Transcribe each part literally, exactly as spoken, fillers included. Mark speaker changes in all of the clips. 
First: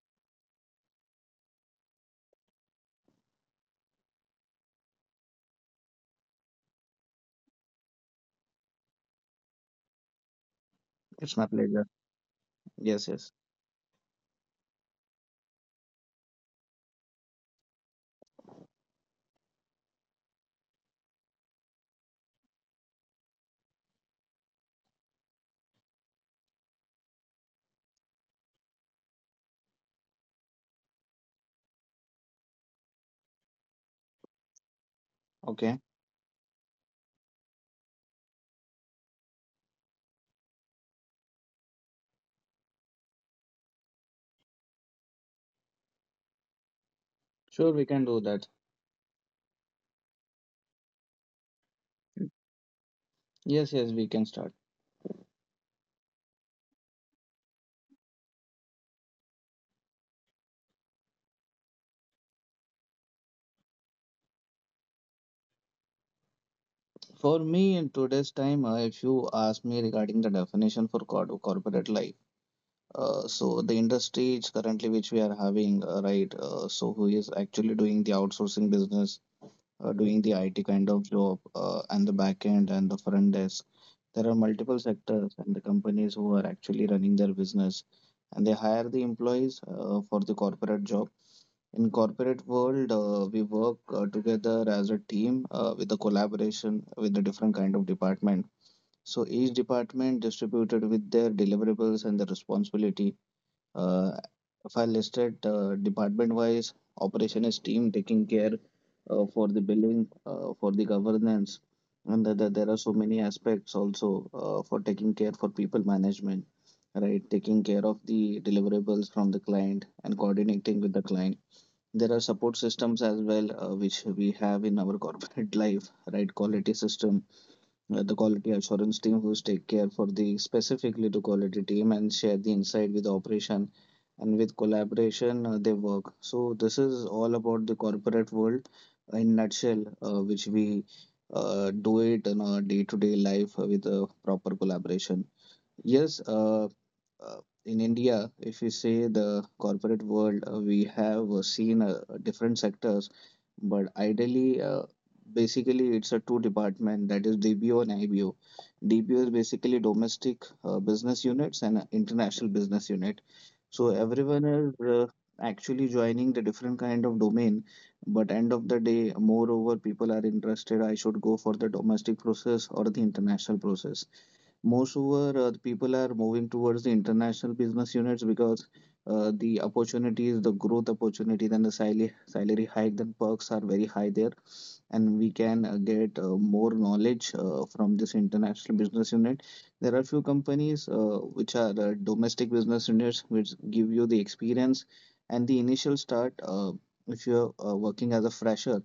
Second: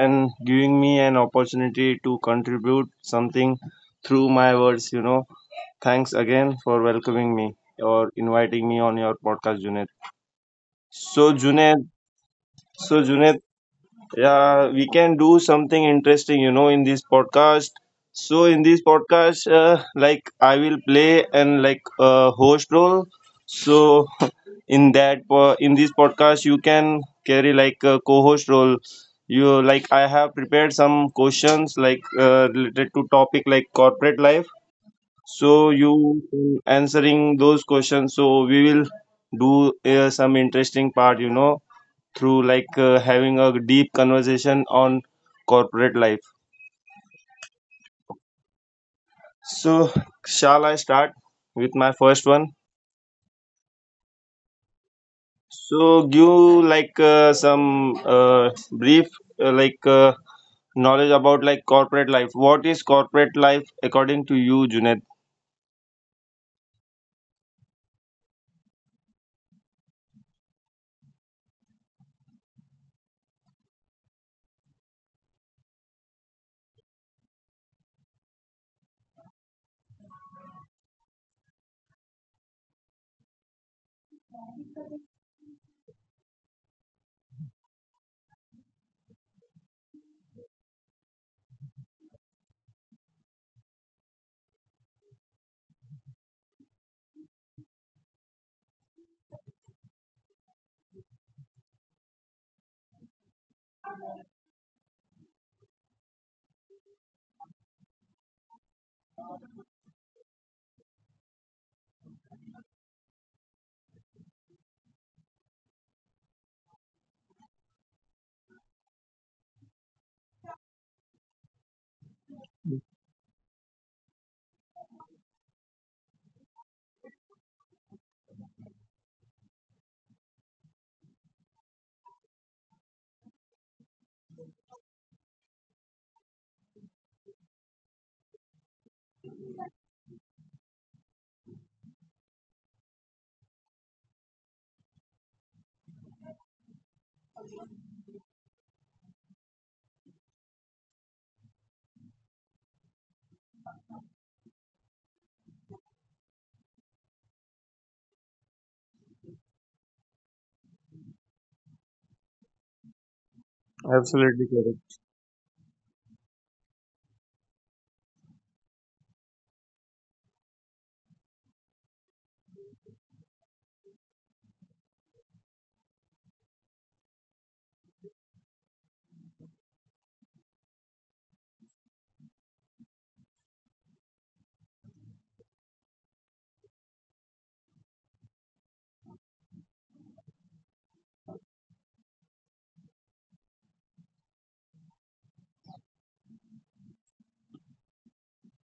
Speaker 1: and giving me an opportunity to contribute something through my words. You know, thanks again for welcoming me or inviting me on your podcast, Junit. So,
Speaker 2: It's my
Speaker 1: Junaid,
Speaker 2: pleasure.
Speaker 1: so
Speaker 2: Yes, yes.
Speaker 1: Junaid, yeah, we can do something interesting, you know, in this podcast. So, in this podcast, uh, like I will play and like uh, host role. So, in that po- in this podcast you can carry like a co-host role. You like I have prepared some questions like uh, related to topic like corporate life, so
Speaker 2: Okay,
Speaker 1: you uh, answering those questions, so we will do uh, some interesting part you know Through like uh, having a deep conversation on corporate life,
Speaker 2: sure, we can do that.
Speaker 1: so shall I start with my first one?
Speaker 2: Yes, yes, we can start.
Speaker 1: So give like uh, some uh, brief uh, like uh, knowledge about like corporate life. What is corporate life according to you, Junaid?
Speaker 2: For me, in today's time, uh, if you ask me regarding the definition for cor- corporate life, uh, so the industry is currently which we are having, uh, right? Uh, so who is actually doing the outsourcing business? Uh, doing the I T kind of job uh, and the back end and the front desk. There are multiple sectors and the companies who are actually running their business and they hire the employees uh, for the corporate job. In corporate world, uh, we work uh, together as a team uh, with the collaboration with the different kind of department. So each department distributed with their deliverables and the responsibility uh, if I listed uh, department wise, operation is team taking care uh, for the billing, uh, for the governance, and the, the, there are so many aspects also uh, for taking care for people management, right? Taking care of the deliverables from the client and coordinating with the client. There are support systems as well, uh, which we have in our corporate life, right? Quality system, uh, the quality assurance team who take care for the specifically to quality team and share the insight with operation and with collaboration uh, they work. So this is all about the corporate world in nutshell uh, which we uh, do it in our day-to-day life with a proper collaboration. Yes, uh, uh, in india if we say the corporate world, uh, we have uh, seen uh, different sectors, but ideally, uh, basically, it's a two department, that is D B O and I B O. D B O is basically domestic uh, business units and uh, international business unit. So everyone
Speaker 1: Absolutely
Speaker 2: is uh,
Speaker 1: correct.
Speaker 2: actually joining the different kind of domain. But end of the day, moreover, people are interested. I should go for the domestic process or the international process. Moreover, uh, the people are moving towards the international business units because uh, the opportunities, the growth opportunities, and the salary salary hike and perks are very high there and we can uh, get uh, more knowledge uh, from this international business unit. There are few companies uh, which are uh, domestic business units which give you the experience and the initial start, uh, if you're uh, working as a fresher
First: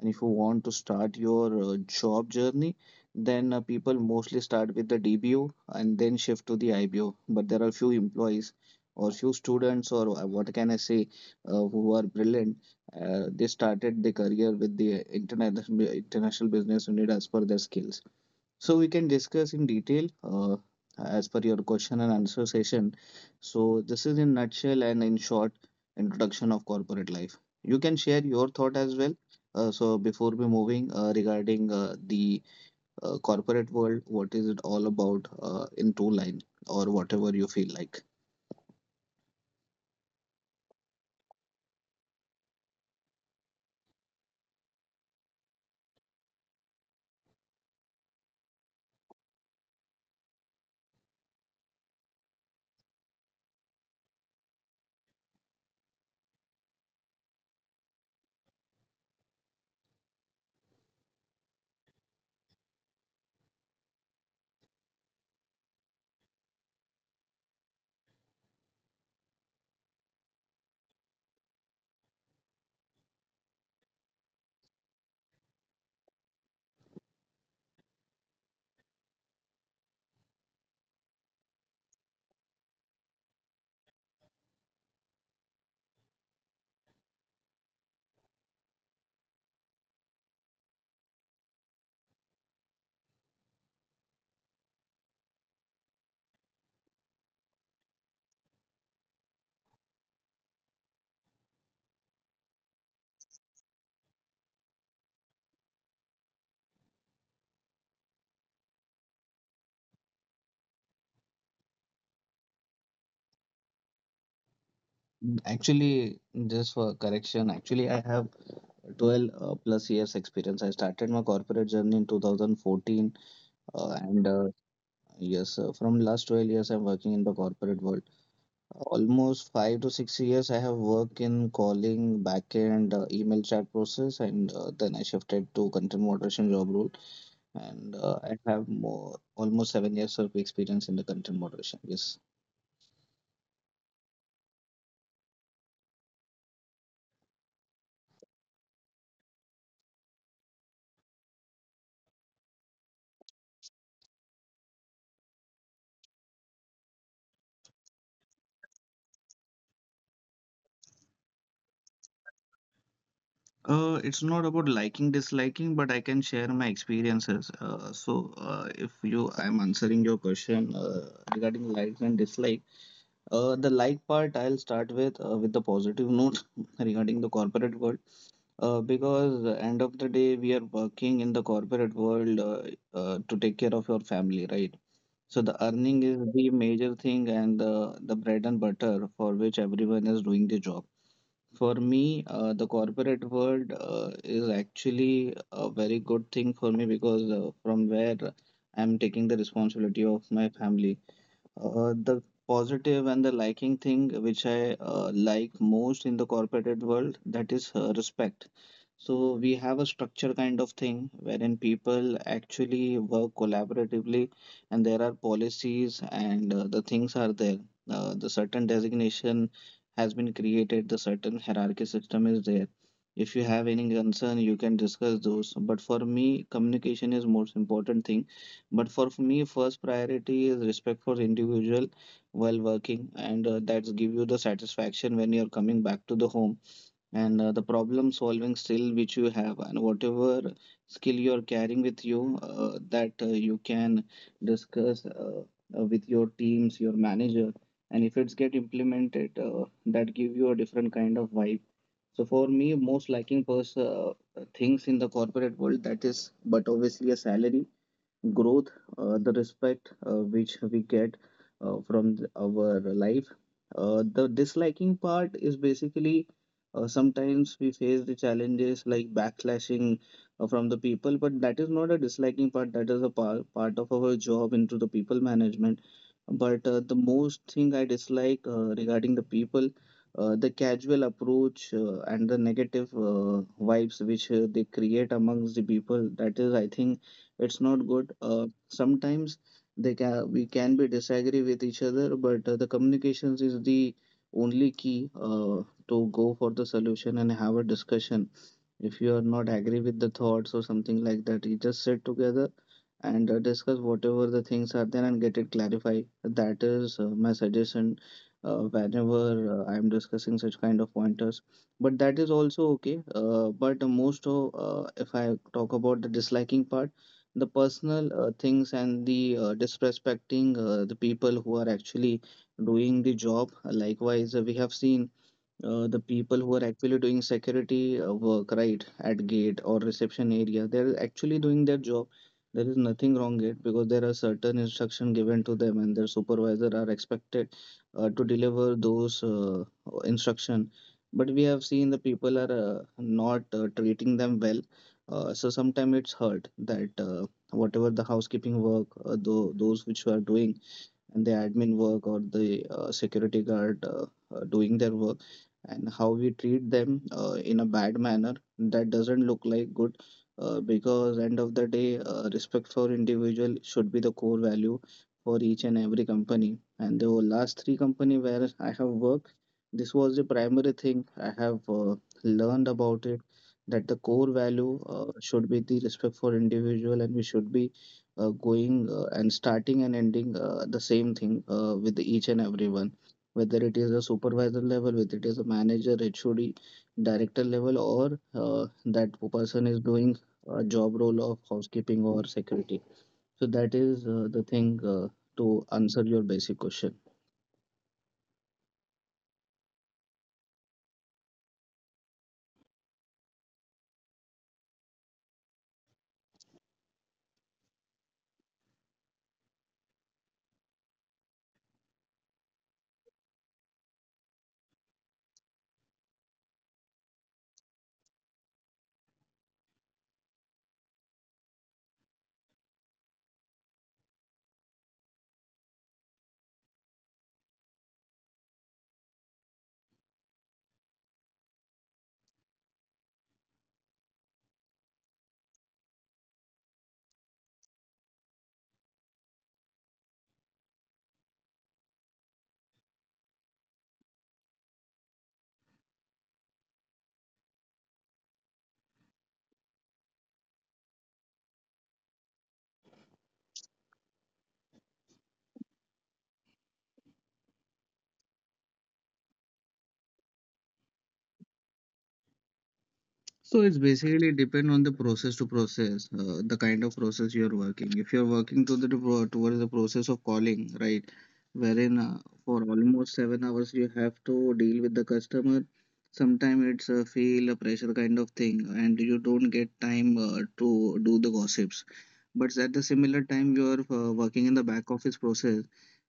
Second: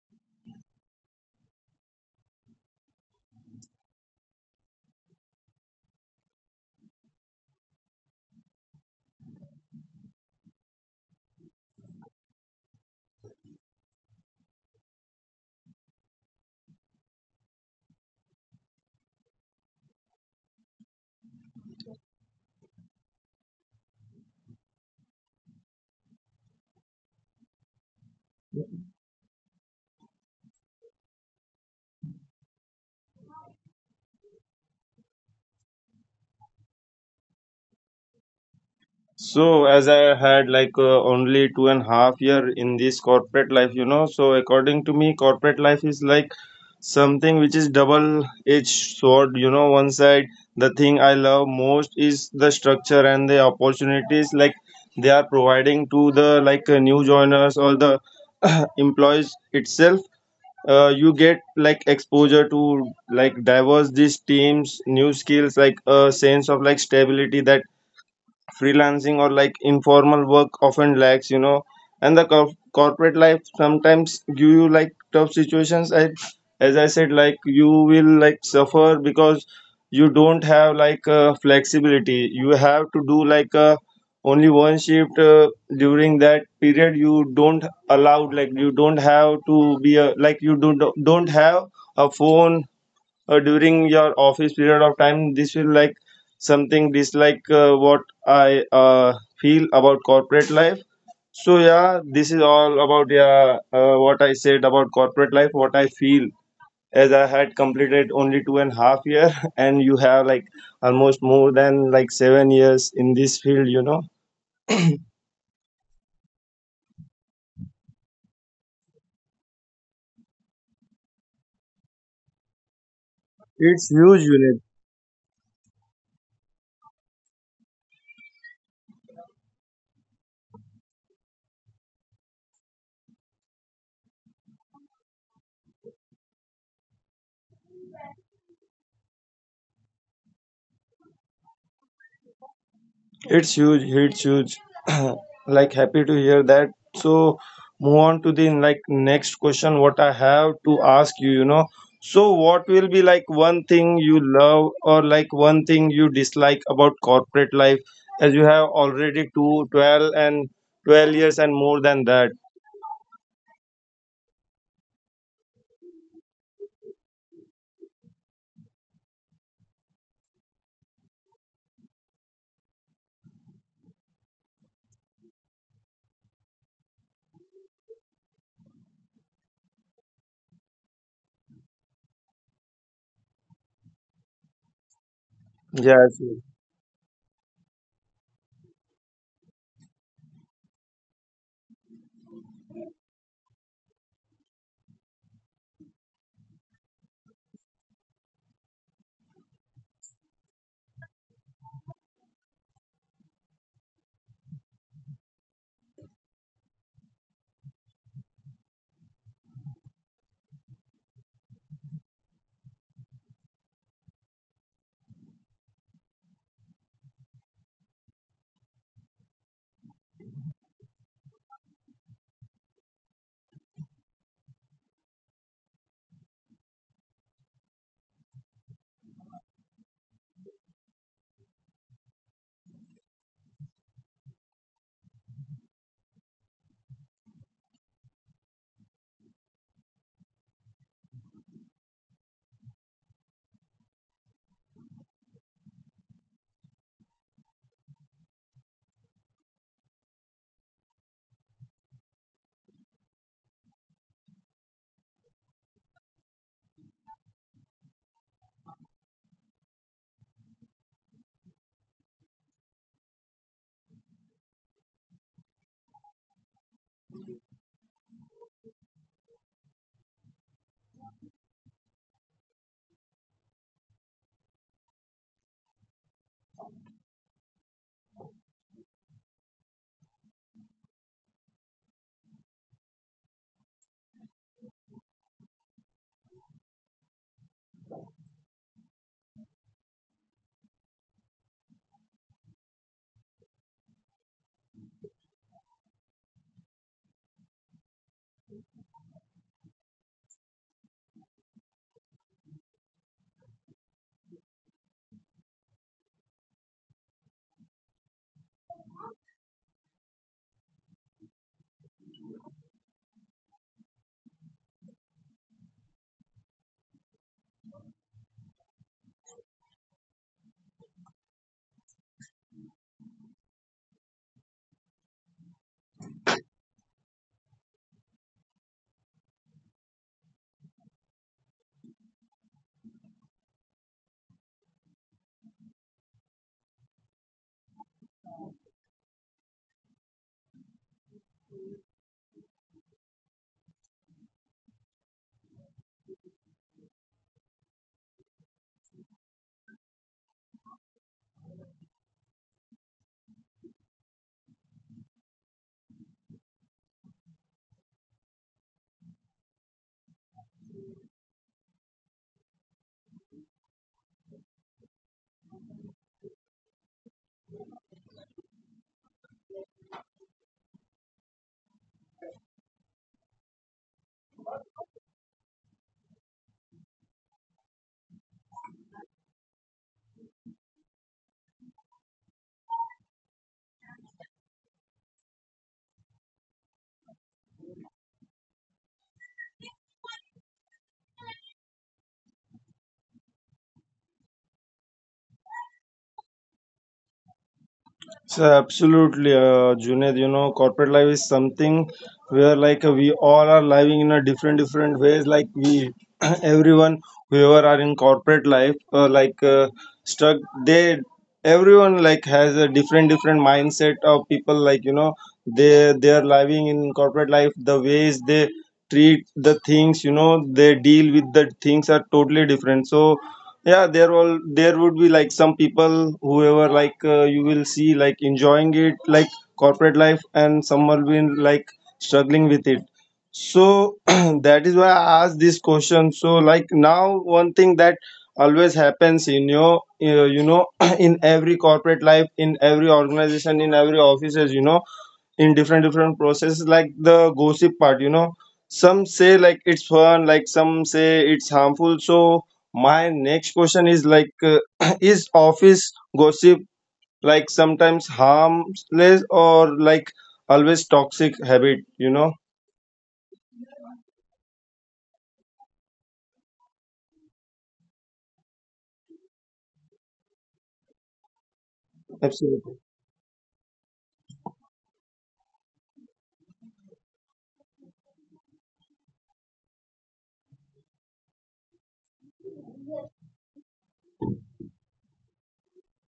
Speaker 2: and if you want to start your uh, job journey, then uh, people mostly start with the D B O and then shift to the I B O. But there are few employees or few students, or uh, what can I say, uh, who are brilliant, uh, they started their career with the international international business unit as per their skills. So we can discuss in detail uh, as per your question and answer session. So this is in nutshell and in short introduction of corporate life. You can share your thought as well. Uh, so before we moving uh, regarding uh, the uh, corporate world, what is it all about uh, in two line or whatever you feel like.
Speaker 1: So as I had like uh, only two and a half year in this corporate life, you know. So according to me, corporate life is like something which is double edged sword. You know, one side the thing I love most is the structure and the opportunities like they are providing to the like uh, new joiners or the employees itself. Uh, you get like exposure to like diverse these teams, new skills, like a sense of like stability that freelancing or like informal work often lacks you know And the cor- corporate life sometimes give you like tough situations. And as I said, like you will like suffer because you don't have like uh, flexibility. You have to do like uh, only one shift uh, during that period. You don't allowed, like you don't have to be a, like you don't don't have a phone uh, during your office period of time. This will like something dislike uh, what I uh, feel about corporate life. So yeah, this is all about, yeah, uh, what I said about corporate life, what I feel, as I had completed only two and a half year and you have like almost more than like seven years in this field you know
Speaker 2: Mm, actually, just for correction, actually, I have twelve uh, plus years experience. I started my corporate journey in twenty fourteen,
Speaker 1: It's
Speaker 2: uh,
Speaker 1: huge
Speaker 2: and
Speaker 1: unit.
Speaker 2: uh, yes, uh, from last twelve years, I'm working in the corporate world. Almost five to six years, I have worked in calling, backend, uh, email chat process, and uh, then I shifted to content moderation job role. And uh, I have more almost seven years of experience in the content moderation. Yes.
Speaker 1: It's huge. It's huge. Like, happy to hear that. So move on to the like next question. What I have to ask you, you know. So what will be like one thing you love or like one thing you dislike about corporate life, as you have already two, twelve and twelve years and more than that.
Speaker 2: Uh, it's not about liking, disliking, but I can share my experiences. Uh, so, uh, if you, I'm answering your question uh, regarding likes and dislike. Uh, the like part, I'll start with uh, with the positive note regarding the corporate world. Uh, because the end of the day, we are working in the corporate world uh, uh, to take care of your family, right? So the earning
Speaker 1: Yes.
Speaker 2: is
Speaker 1: Yes.
Speaker 2: the major thing and the, the bread and butter for which everyone is doing the job. For me, uh, the corporate world uh, is actually a very good thing for me because uh, from where I'm taking the responsibility of my family. Uh, the positive and the liking thing which I uh, like most in the corporate world, that is uh, respect. So we have a structure kind of thing wherein people actually work collaboratively and there are policies and uh, the things are there. Uh, the certain designation has been created, the certain hierarchy system is there. If you have any concern, you can discuss those. But for me, communication is most important thing, but for me, first priority is respect for individual while working, and uh, that's give you the satisfaction when you're coming back to the home and uh, the problem solving skill which you have and whatever skill you're carrying with you, uh, that uh, you can discuss uh, uh, with your teams, your manager, and if it's get implemented, uh, that give you a different kind of vibe. So for me, most liking pers- uh, things in the corporate world, that is, but obviously a salary growth, uh, the respect uh, which we get uh, from th- our life. Uh, the disliking part is basically uh, sometimes we face the challenges like backslashing uh, from the people, but that is not a disliking part, that is a par- part of our job into the people management, but uh, the most thing I dislike uh, regarding the people, uh, the casual approach uh, and the negative uh, vibes which uh, they create amongst the people. That is, I think it's not good. Uh, sometimes they can we can be disagree with each other, but uh, the communications is the only key uh, to go for the solution and have a discussion. If you are not agree with the thoughts or something like that, you just sit together and uh, discuss whatever the things are there and get it clarified. That is uh, my suggestion uh, whenever uh, I am discussing such kind of pointers. But that is also okay. Uh, but most of, uh, if I talk about the disliking part, the personal uh, things and the uh, disrespecting uh, the people who are actually doing the job. Likewise, uh, we have seen uh, the people who are actually doing security uh, work right at gate or reception area, they're actually doing their job. There is nothing wrong it because there are certain instruction given to them and their supervisor are expected uh, to deliver those uh, instruction, but we have seen the people are uh, not uh, treating them well. Uh, so sometimes it's hurt that, uh, whatever the housekeeping work, uh, tho- those which you are doing and the admin work or the uh, security guard uh, uh, doing their work, and how we treat them uh, in a bad manner, that doesn't look like good, uh, because end of the day, uh, respect for individual should be the core value for each and every company, and the last three company where I have worked, this was the primary thing I have uh, learned about it, that the core value uh, should be the respect for individual, and we should be uh, going uh, and starting and ending uh, the same thing uh, with each and everyone, whether it is a supervisor level, whether it is a manager, H O D, director level, or uh, that person is doing a job role of housekeeping or security. So that is uh, the thing uh, to answer your basic question.
Speaker 1: So absolutely, uh, Junaid. You know, corporate life is something where like uh, we all are living in a different different ways. Like we, everyone, whoever are in corporate life, uh, like uh, stuck. They everyone like has a different different mindset of people. Like, you know, they they are living in corporate life. The ways they treat the things, you know, they deal with the things are totally different. So yeah, there all there would be like some people whoever like uh, you will see like enjoying it like corporate life, and some will be like struggling with it. So that is why I asked this question. So like, now, one thing that always happens in your uh, you know in every corporate life, in every organization, in every offices you know in different different processes, like the gossip part you know Some say like it's fun, like some say it's harmful. So my next question is like uh, is office gossip like sometimes harmless or like always toxic habit you know
Speaker 2: So it's basically depend on the process to process, uh, the kind of process you're working. If you're working to the to- uh, towards the process of calling, right, wherein uh, for
Speaker 1: Absolutely,
Speaker 2: almost seven hours you have to deal with the customer. Sometimes it's a feel a pressure kind of thing, and you don't get time uh, to do the gossips. But at the similar time, you are uh, working in the back office process,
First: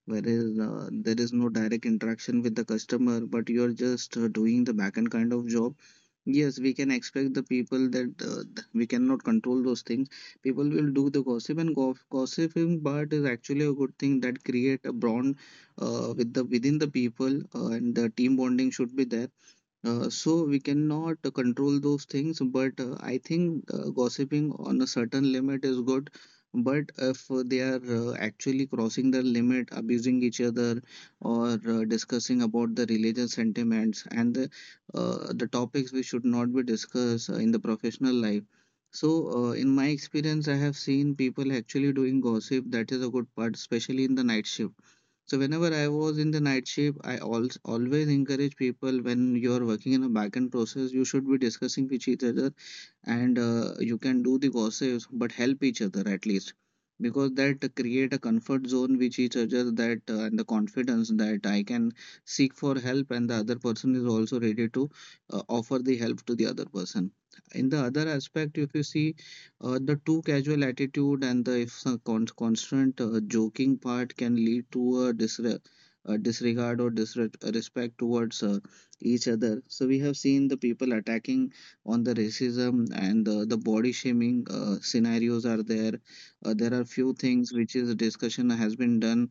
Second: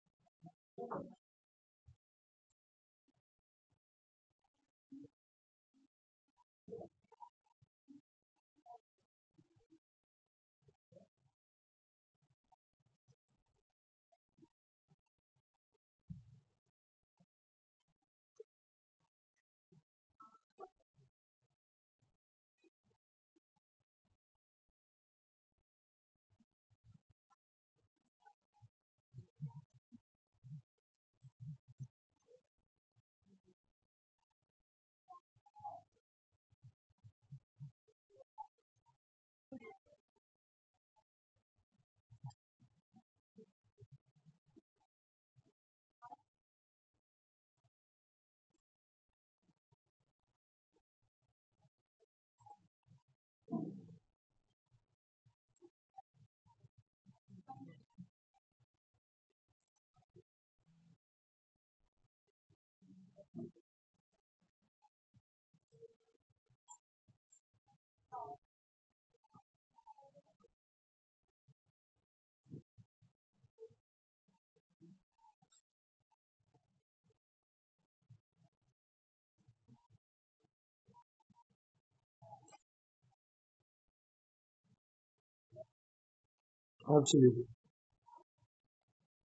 Speaker 2: whereas uh, there is no direct interaction with the customer, but you are just uh, doing the back end kind of job. Yes, we can expect the people that uh, th- we cannot control those things. People will do the gossip and go gossiping, but is actually a good thing that create a bond uh, with the within the people uh, and the team bonding should be there. Uh, so we cannot control those things, but uh, I think uh, gossiping on a certain limit is good. But if they are uh, actually crossing the limit, abusing each other, or uh, discussing about the religious sentiments and the uh, the topics we should not be discussed uh, in the professional life. So, uh, in my experience, I have seen people actually doing gossip. That is a good part, especially in the night shift. So whenever I was in the night shift, I al- always encourage people when you are working in a backend process, you should be discussing with each other, and uh, you can do the gossips but help each other at least, because that create a comfort zone which each other that uh, and the confidence that I can seek for help and the other person is also ready to uh, offer the help to the other person. In the other aspect, if you see, uh, the too casual attitude and the if some con- constant uh, joking part can lead to a disre- uh, disregard or disrespect towards uh, each other. So we have seen the people attacking on the racism and the, the body shaming uh, scenarios are there. Uh, there are few
Speaker 1: absolutely,
Speaker 2: things which is discussion has been done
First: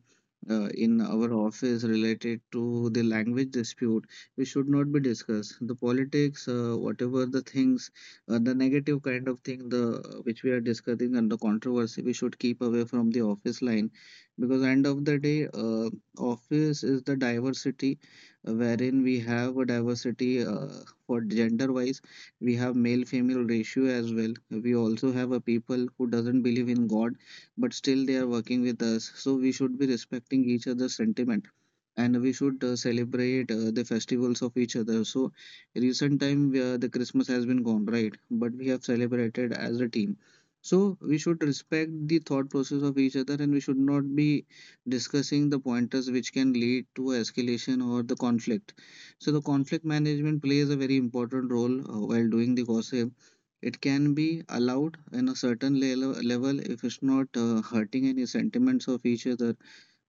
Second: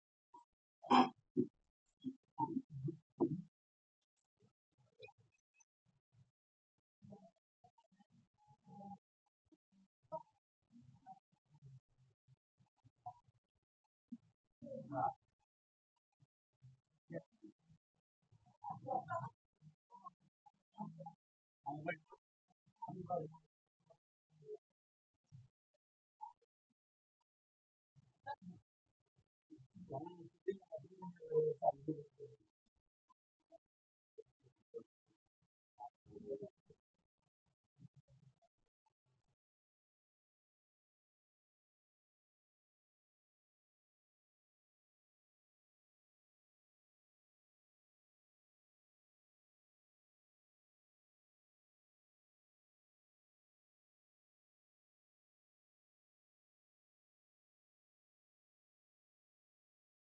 Speaker 2: uh, in our office related to the language dispute. We should not be discussed the politics, uh, whatever the things, uh, the negative kind of thing the which we are discussing and the controversy. We should keep away from the office line, because end of the day, uh, office is the diversity, uh, wherein we have a diversity, uh, for gender wise we have male female ratio. As well, we also have a people who doesn't believe in god, but still they are working with us. So we should be respecting each other's sentiment, and we should uh, celebrate uh, the festivals of each other. So recent time, uh, the Christmas has been gone, right? But we have celebrated as a team. So we should respect the thought process of each other, and we should not be discussing the pointers which can lead to escalation or the conflict. So the conflict management plays a very important role uh, while doing the gossip. It can be allowed in a certain le- level if it's not uh, hurting any sentiments of each other.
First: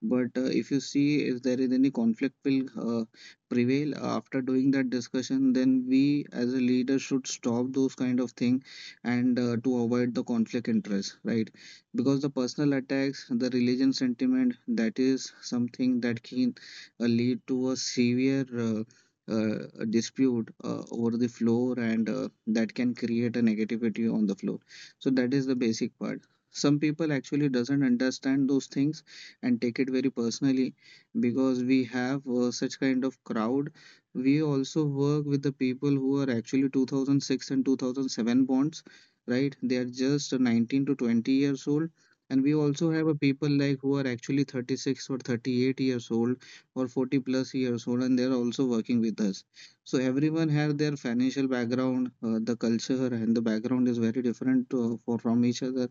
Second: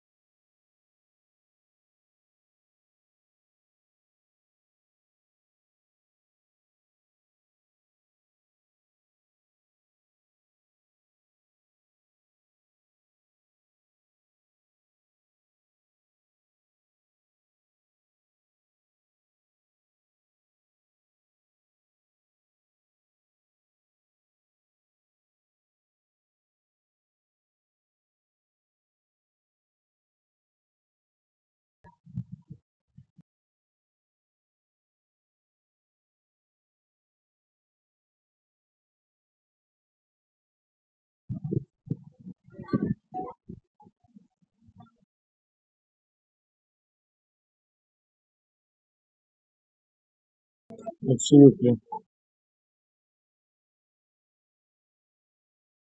Speaker 2: But uh, if you see if there is any conflict will uh, prevail after doing that discussion, then we as a leader should stop those kind of thing, and uh, to avoid the conflict interest, right? Because the personal attacks, the religion sentiment, that is something that can uh, lead to a severe uh, uh, dispute uh, over the floor, and uh, that can create a negativity on the floor. So that is the basic part. Some people actually doesn't understand those things and take it very personally, because we have uh, such kind of crowd. We also work with the people who are actually two thousand six and two thousand seven bonds, right? They are just nineteen to twenty years old, and we also have a people like who are actually thirty-six or thirty-eight years old or forty plus years old, and they are also working with us. So everyone has their financial
Speaker 1: absolutely.
Speaker 2: background, uh, the culture and the background is very different uh, for, from each other.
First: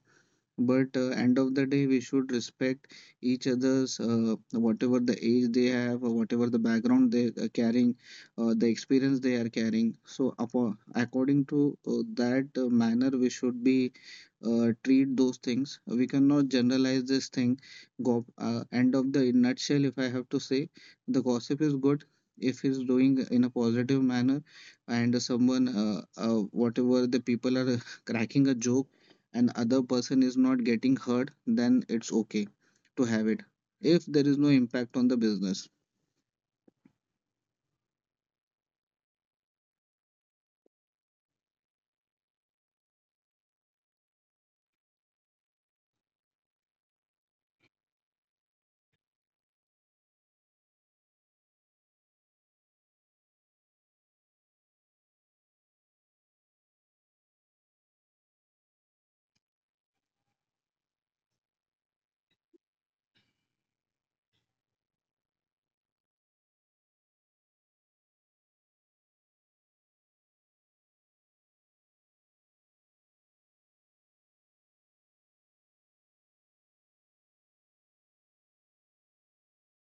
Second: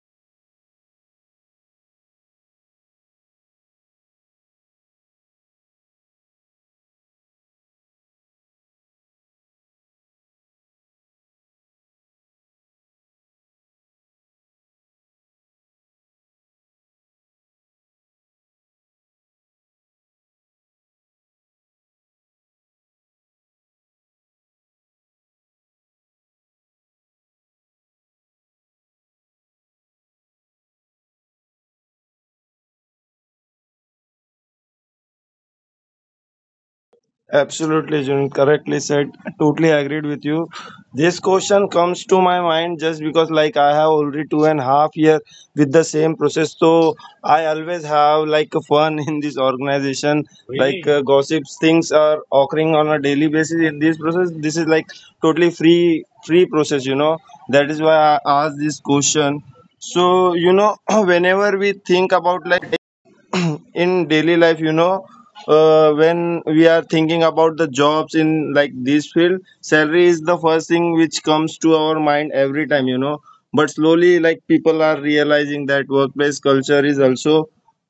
Speaker 2: But uh, end of the day, we should respect each other's, uh, whatever the age they have or whatever the background they are carrying, uh, the experience they are carrying. So apo- according to uh, that uh, manner, we should be uh, treat those things. We cannot generalize this thing. Go uh, End of the in nutshell, if I have to say, the gossip is good if he's doing in a positive manner, and someone uh, uh, whatever the people are cracking a joke and other person is not getting hurt, then it's okay to have it if there is no impact on the business.
Speaker 1: Absolutely, Jun. Correctly said. Totally agreed with you. This question comes to my mind just because, like, I have already two and a half year with the same process. So I always have like fun in this organization. Like, really? uh, gossips, things are occurring on a daily basis in this process. This is like totally free, free process. You know that is why I asked this question. So, you know, whenever we think about like in daily life you know uh, when we are thinking about the jobs in like this field, salary is the first thing which comes to our mind every time you know But slowly, like, people are realizing that workplace culture is also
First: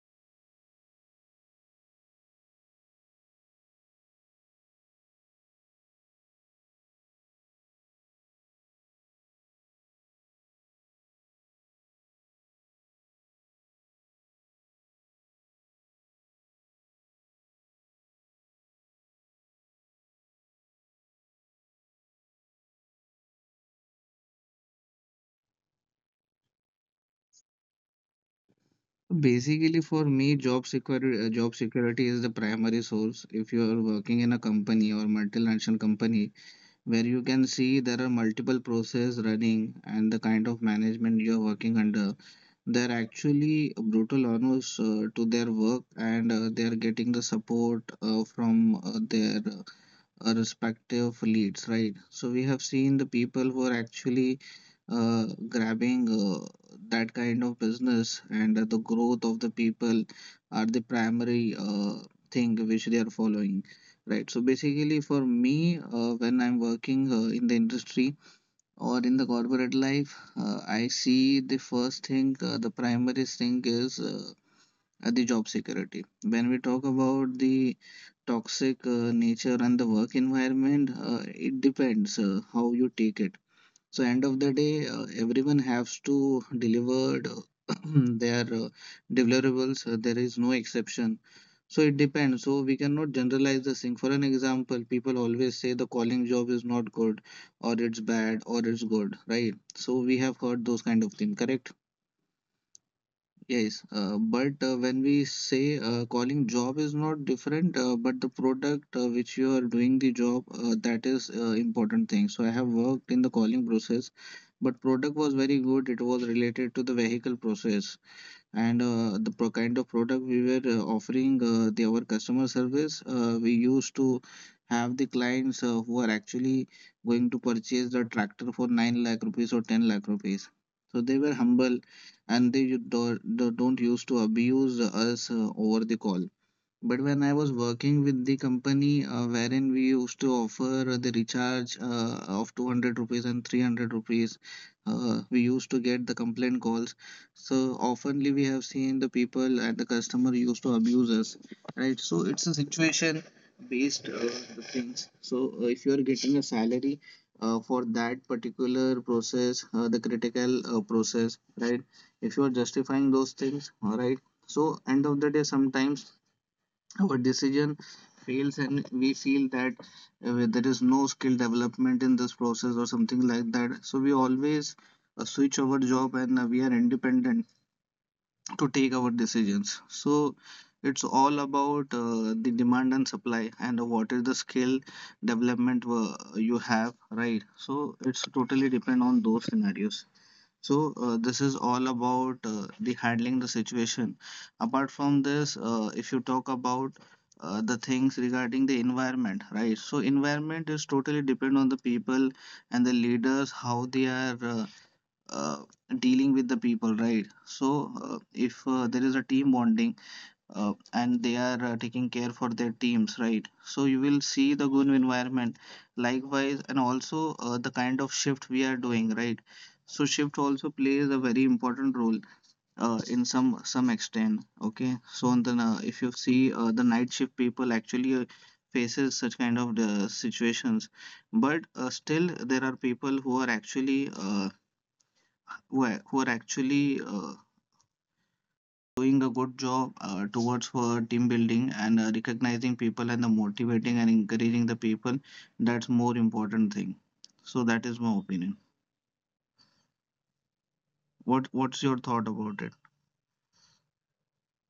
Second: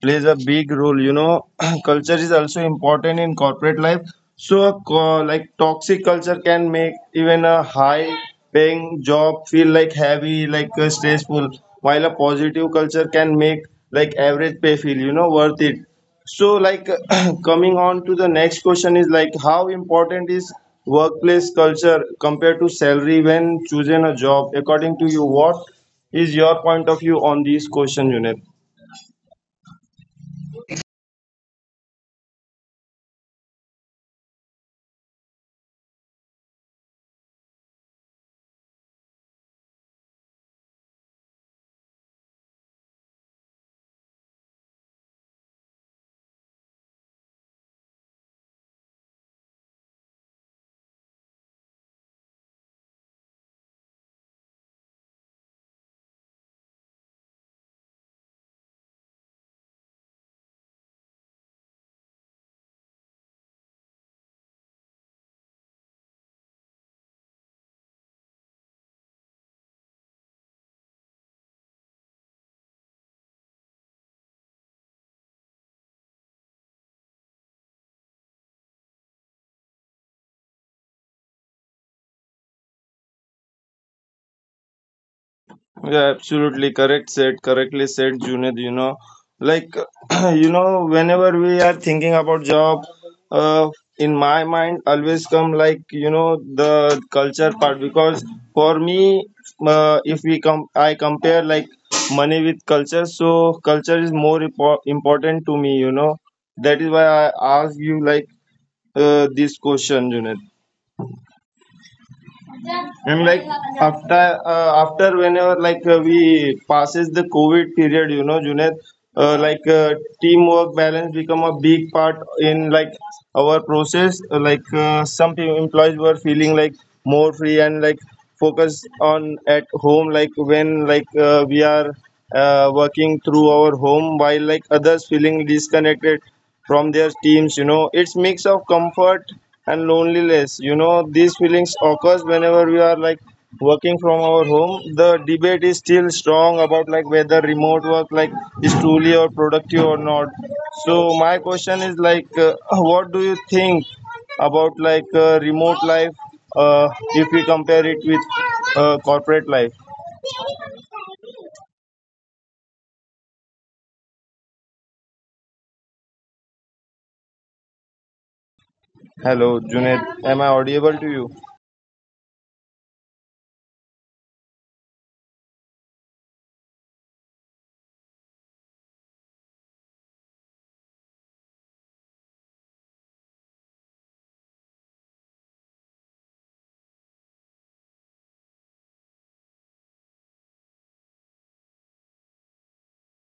Speaker 1: plays a big role you know Culture is also important in corporate life. So a co- like toxic culture can make even a high paying job feel like heavy, like uh, stressful, while a positive culture can make like average pay feel you know worth it. So like, coming on to the next question is like, how important is workplace culture compared to salary when choosing a job, according to you? What is your point of view on these question, unit?
Speaker 2: Basically, for me, job security, uh, job security is the primary source. If you are working in a company or multinational company where you can see there are multiple processes running and the kind of management you are working under, they're actually brutal honest uh, to their work, and uh, they are getting the support uh, from uh, their uh, respective leads, right? So we have seen the people who are actually uh, grabbing uh, that kind of business, and uh, the growth of the people are the primary uh, thing which they are following, right? So basically, for me, uh, when I'm working uh, in the industry or in the corporate life, uh, I see the first thing, uh, the primary thing is uh, uh, the job security. When we talk about the toxic uh, nature and the work environment, uh, it depends uh, how you take it. So end of the day, uh, everyone
Speaker 1: Yeah,
Speaker 2: has to
Speaker 1: absolutely, correct said,
Speaker 2: deliver
Speaker 1: correctly
Speaker 2: uh,
Speaker 1: said, Junaid.
Speaker 2: their
Speaker 1: You
Speaker 2: uh,
Speaker 1: know, like,
Speaker 2: deliverables. Uh, there
Speaker 1: you
Speaker 2: is no
Speaker 1: know, whenever
Speaker 2: exception.
Speaker 1: we are
Speaker 2: So
Speaker 1: thinking
Speaker 2: it
Speaker 1: about
Speaker 2: depends.
Speaker 1: job,
Speaker 2: So we cannot
Speaker 1: uh,
Speaker 2: generalize the
Speaker 1: in
Speaker 2: thing. For
Speaker 1: my
Speaker 2: an
Speaker 1: mind
Speaker 2: example,
Speaker 1: always
Speaker 2: people
Speaker 1: come like,
Speaker 2: always say
Speaker 1: you
Speaker 2: the
Speaker 1: know,
Speaker 2: calling job is
Speaker 1: the
Speaker 2: not good,
Speaker 1: culture part
Speaker 2: or
Speaker 1: because
Speaker 2: it's bad,
Speaker 1: for
Speaker 2: or it's
Speaker 1: me,
Speaker 2: good, right?
Speaker 1: uh, if
Speaker 2: So
Speaker 1: we
Speaker 2: we have
Speaker 1: come,
Speaker 2: heard
Speaker 1: I
Speaker 2: those kind of
Speaker 1: compare
Speaker 2: things,
Speaker 1: like
Speaker 2: correct?
Speaker 1: money with culture, so culture
Speaker 2: Yes,
Speaker 1: is more
Speaker 2: uh,
Speaker 1: impo-
Speaker 2: but uh, when
Speaker 1: important
Speaker 2: we
Speaker 1: to me, you
Speaker 2: say
Speaker 1: know.
Speaker 2: uh, calling
Speaker 1: That is why
Speaker 2: job is
Speaker 1: I
Speaker 2: not
Speaker 1: ask you
Speaker 2: different, uh,
Speaker 1: like
Speaker 2: but the product
Speaker 1: uh,
Speaker 2: uh,
Speaker 1: this
Speaker 2: which you are
Speaker 1: question,
Speaker 2: doing
Speaker 1: Junaid.
Speaker 2: the job, uh, that is uh, important thing. So I have
Speaker 1: And
Speaker 2: worked
Speaker 1: like,
Speaker 2: in the calling
Speaker 1: after
Speaker 2: process,
Speaker 1: uh,
Speaker 2: but
Speaker 1: after
Speaker 2: product
Speaker 1: whenever
Speaker 2: was
Speaker 1: like
Speaker 2: very
Speaker 1: uh,
Speaker 2: good. It was
Speaker 1: we
Speaker 2: related
Speaker 1: passes
Speaker 2: to the
Speaker 1: the
Speaker 2: vehicle
Speaker 1: COVID period, you
Speaker 2: process,
Speaker 1: know, Junaid,
Speaker 2: and
Speaker 1: uh,
Speaker 2: uh, the
Speaker 1: like
Speaker 2: pro-
Speaker 1: uh,
Speaker 2: kind of product we
Speaker 1: teamwork
Speaker 2: were uh,
Speaker 1: balance become a
Speaker 2: offering,
Speaker 1: big
Speaker 2: uh, the,
Speaker 1: part
Speaker 2: our
Speaker 1: in
Speaker 2: customer
Speaker 1: like
Speaker 2: service,
Speaker 1: our
Speaker 2: uh, we
Speaker 1: process.
Speaker 2: used
Speaker 1: Uh,
Speaker 2: to
Speaker 1: Like uh,
Speaker 2: have the
Speaker 1: some pe-
Speaker 2: clients
Speaker 1: employees
Speaker 2: uh,
Speaker 1: were
Speaker 2: who are
Speaker 1: feeling like
Speaker 2: actually
Speaker 1: more
Speaker 2: going
Speaker 1: free
Speaker 2: to
Speaker 1: and like
Speaker 2: purchase the tractor
Speaker 1: focus
Speaker 2: for nine
Speaker 1: on
Speaker 2: lakh
Speaker 1: at
Speaker 2: rupees or
Speaker 1: home.
Speaker 2: ten
Speaker 1: Like
Speaker 2: lakh rupees.
Speaker 1: when like
Speaker 2: So
Speaker 1: uh,
Speaker 2: they were
Speaker 1: we are
Speaker 2: humble,
Speaker 1: uh,
Speaker 2: and they
Speaker 1: working
Speaker 2: do,
Speaker 1: through our
Speaker 2: do, don't
Speaker 1: home,
Speaker 2: used
Speaker 1: while
Speaker 2: to
Speaker 1: like others
Speaker 2: abuse
Speaker 1: feeling
Speaker 2: us uh, over
Speaker 1: disconnected
Speaker 2: the call.
Speaker 1: from their
Speaker 2: But when
Speaker 1: teams.
Speaker 2: I
Speaker 1: You
Speaker 2: was
Speaker 1: know, it's
Speaker 2: working
Speaker 1: mix
Speaker 2: with
Speaker 1: of
Speaker 2: the
Speaker 1: comfort
Speaker 2: company uh,
Speaker 1: and
Speaker 2: wherein we used
Speaker 1: loneliness
Speaker 2: to
Speaker 1: you know
Speaker 2: offer
Speaker 1: These
Speaker 2: the
Speaker 1: feelings
Speaker 2: recharge
Speaker 1: occurs
Speaker 2: uh,
Speaker 1: whenever we
Speaker 2: of
Speaker 1: are like
Speaker 2: two hundred rupees and
Speaker 1: working from
Speaker 2: three hundred
Speaker 1: our
Speaker 2: rupees,
Speaker 1: home. The
Speaker 2: uh,
Speaker 1: debate
Speaker 2: we
Speaker 1: is
Speaker 2: used to
Speaker 1: still
Speaker 2: get the
Speaker 1: strong about
Speaker 2: complaint
Speaker 1: like
Speaker 2: calls.
Speaker 1: whether remote
Speaker 2: So
Speaker 1: work like
Speaker 2: oftenly
Speaker 1: is
Speaker 2: we have
Speaker 1: truly
Speaker 2: seen
Speaker 1: or
Speaker 2: the
Speaker 1: productive
Speaker 2: people
Speaker 1: or
Speaker 2: and the
Speaker 1: not.
Speaker 2: customer used to
Speaker 1: So my
Speaker 2: abuse us,
Speaker 1: question is like
Speaker 2: right?
Speaker 1: uh,
Speaker 2: So it's a
Speaker 1: what do you
Speaker 2: situation
Speaker 1: think
Speaker 2: based uh,
Speaker 1: about
Speaker 2: the
Speaker 1: like
Speaker 2: things.
Speaker 1: uh, remote
Speaker 2: So uh,
Speaker 1: life
Speaker 2: if you are getting a
Speaker 1: uh,
Speaker 2: salary
Speaker 1: if we compare
Speaker 2: uh,
Speaker 1: it
Speaker 2: for
Speaker 1: with
Speaker 2: that
Speaker 1: uh,
Speaker 2: particular
Speaker 1: corporate life?
Speaker 2: process, uh, the critical uh, process, right? If you are justifying those things, all right. So end of the day, sometimes our decision fails, and we
Speaker 1: Hello,
Speaker 2: feel
Speaker 1: Junaid,
Speaker 2: that
Speaker 1: am I
Speaker 2: uh, there
Speaker 1: audible
Speaker 2: is
Speaker 1: to you?
Speaker 2: no skill development in this process or something like that. So we always uh, switch our job, and uh, we are independent to take our decisions. So it's all about uh, the demand and supply, and what is the skill development uh, you have, right? So it's totally depend on those scenarios. So uh, this is all about uh, the handling the situation. Apart from this, uh, if you talk about uh, the things regarding the environment, right? So environment is totally depend on the people and the leaders how they are uh, uh, dealing with the people, right? So uh, if uh, there is a team bonding uh, and they are uh, taking care for their teams, right? So you will see the good environment likewise, and also uh, the kind of shift we are doing, right? So shift also plays a very important role uh, in some some extent, okay? So on the na- if you see uh, the night shift people actually uh, faces such kind of uh, situations. But uh, still there are people who are actually uh, who are, who are actually uh, doing a good job uh, towards for team building, and uh, recognizing people and the motivating and encouraging the people. That's more important thing. So that is my opinion. What What's your thought about it?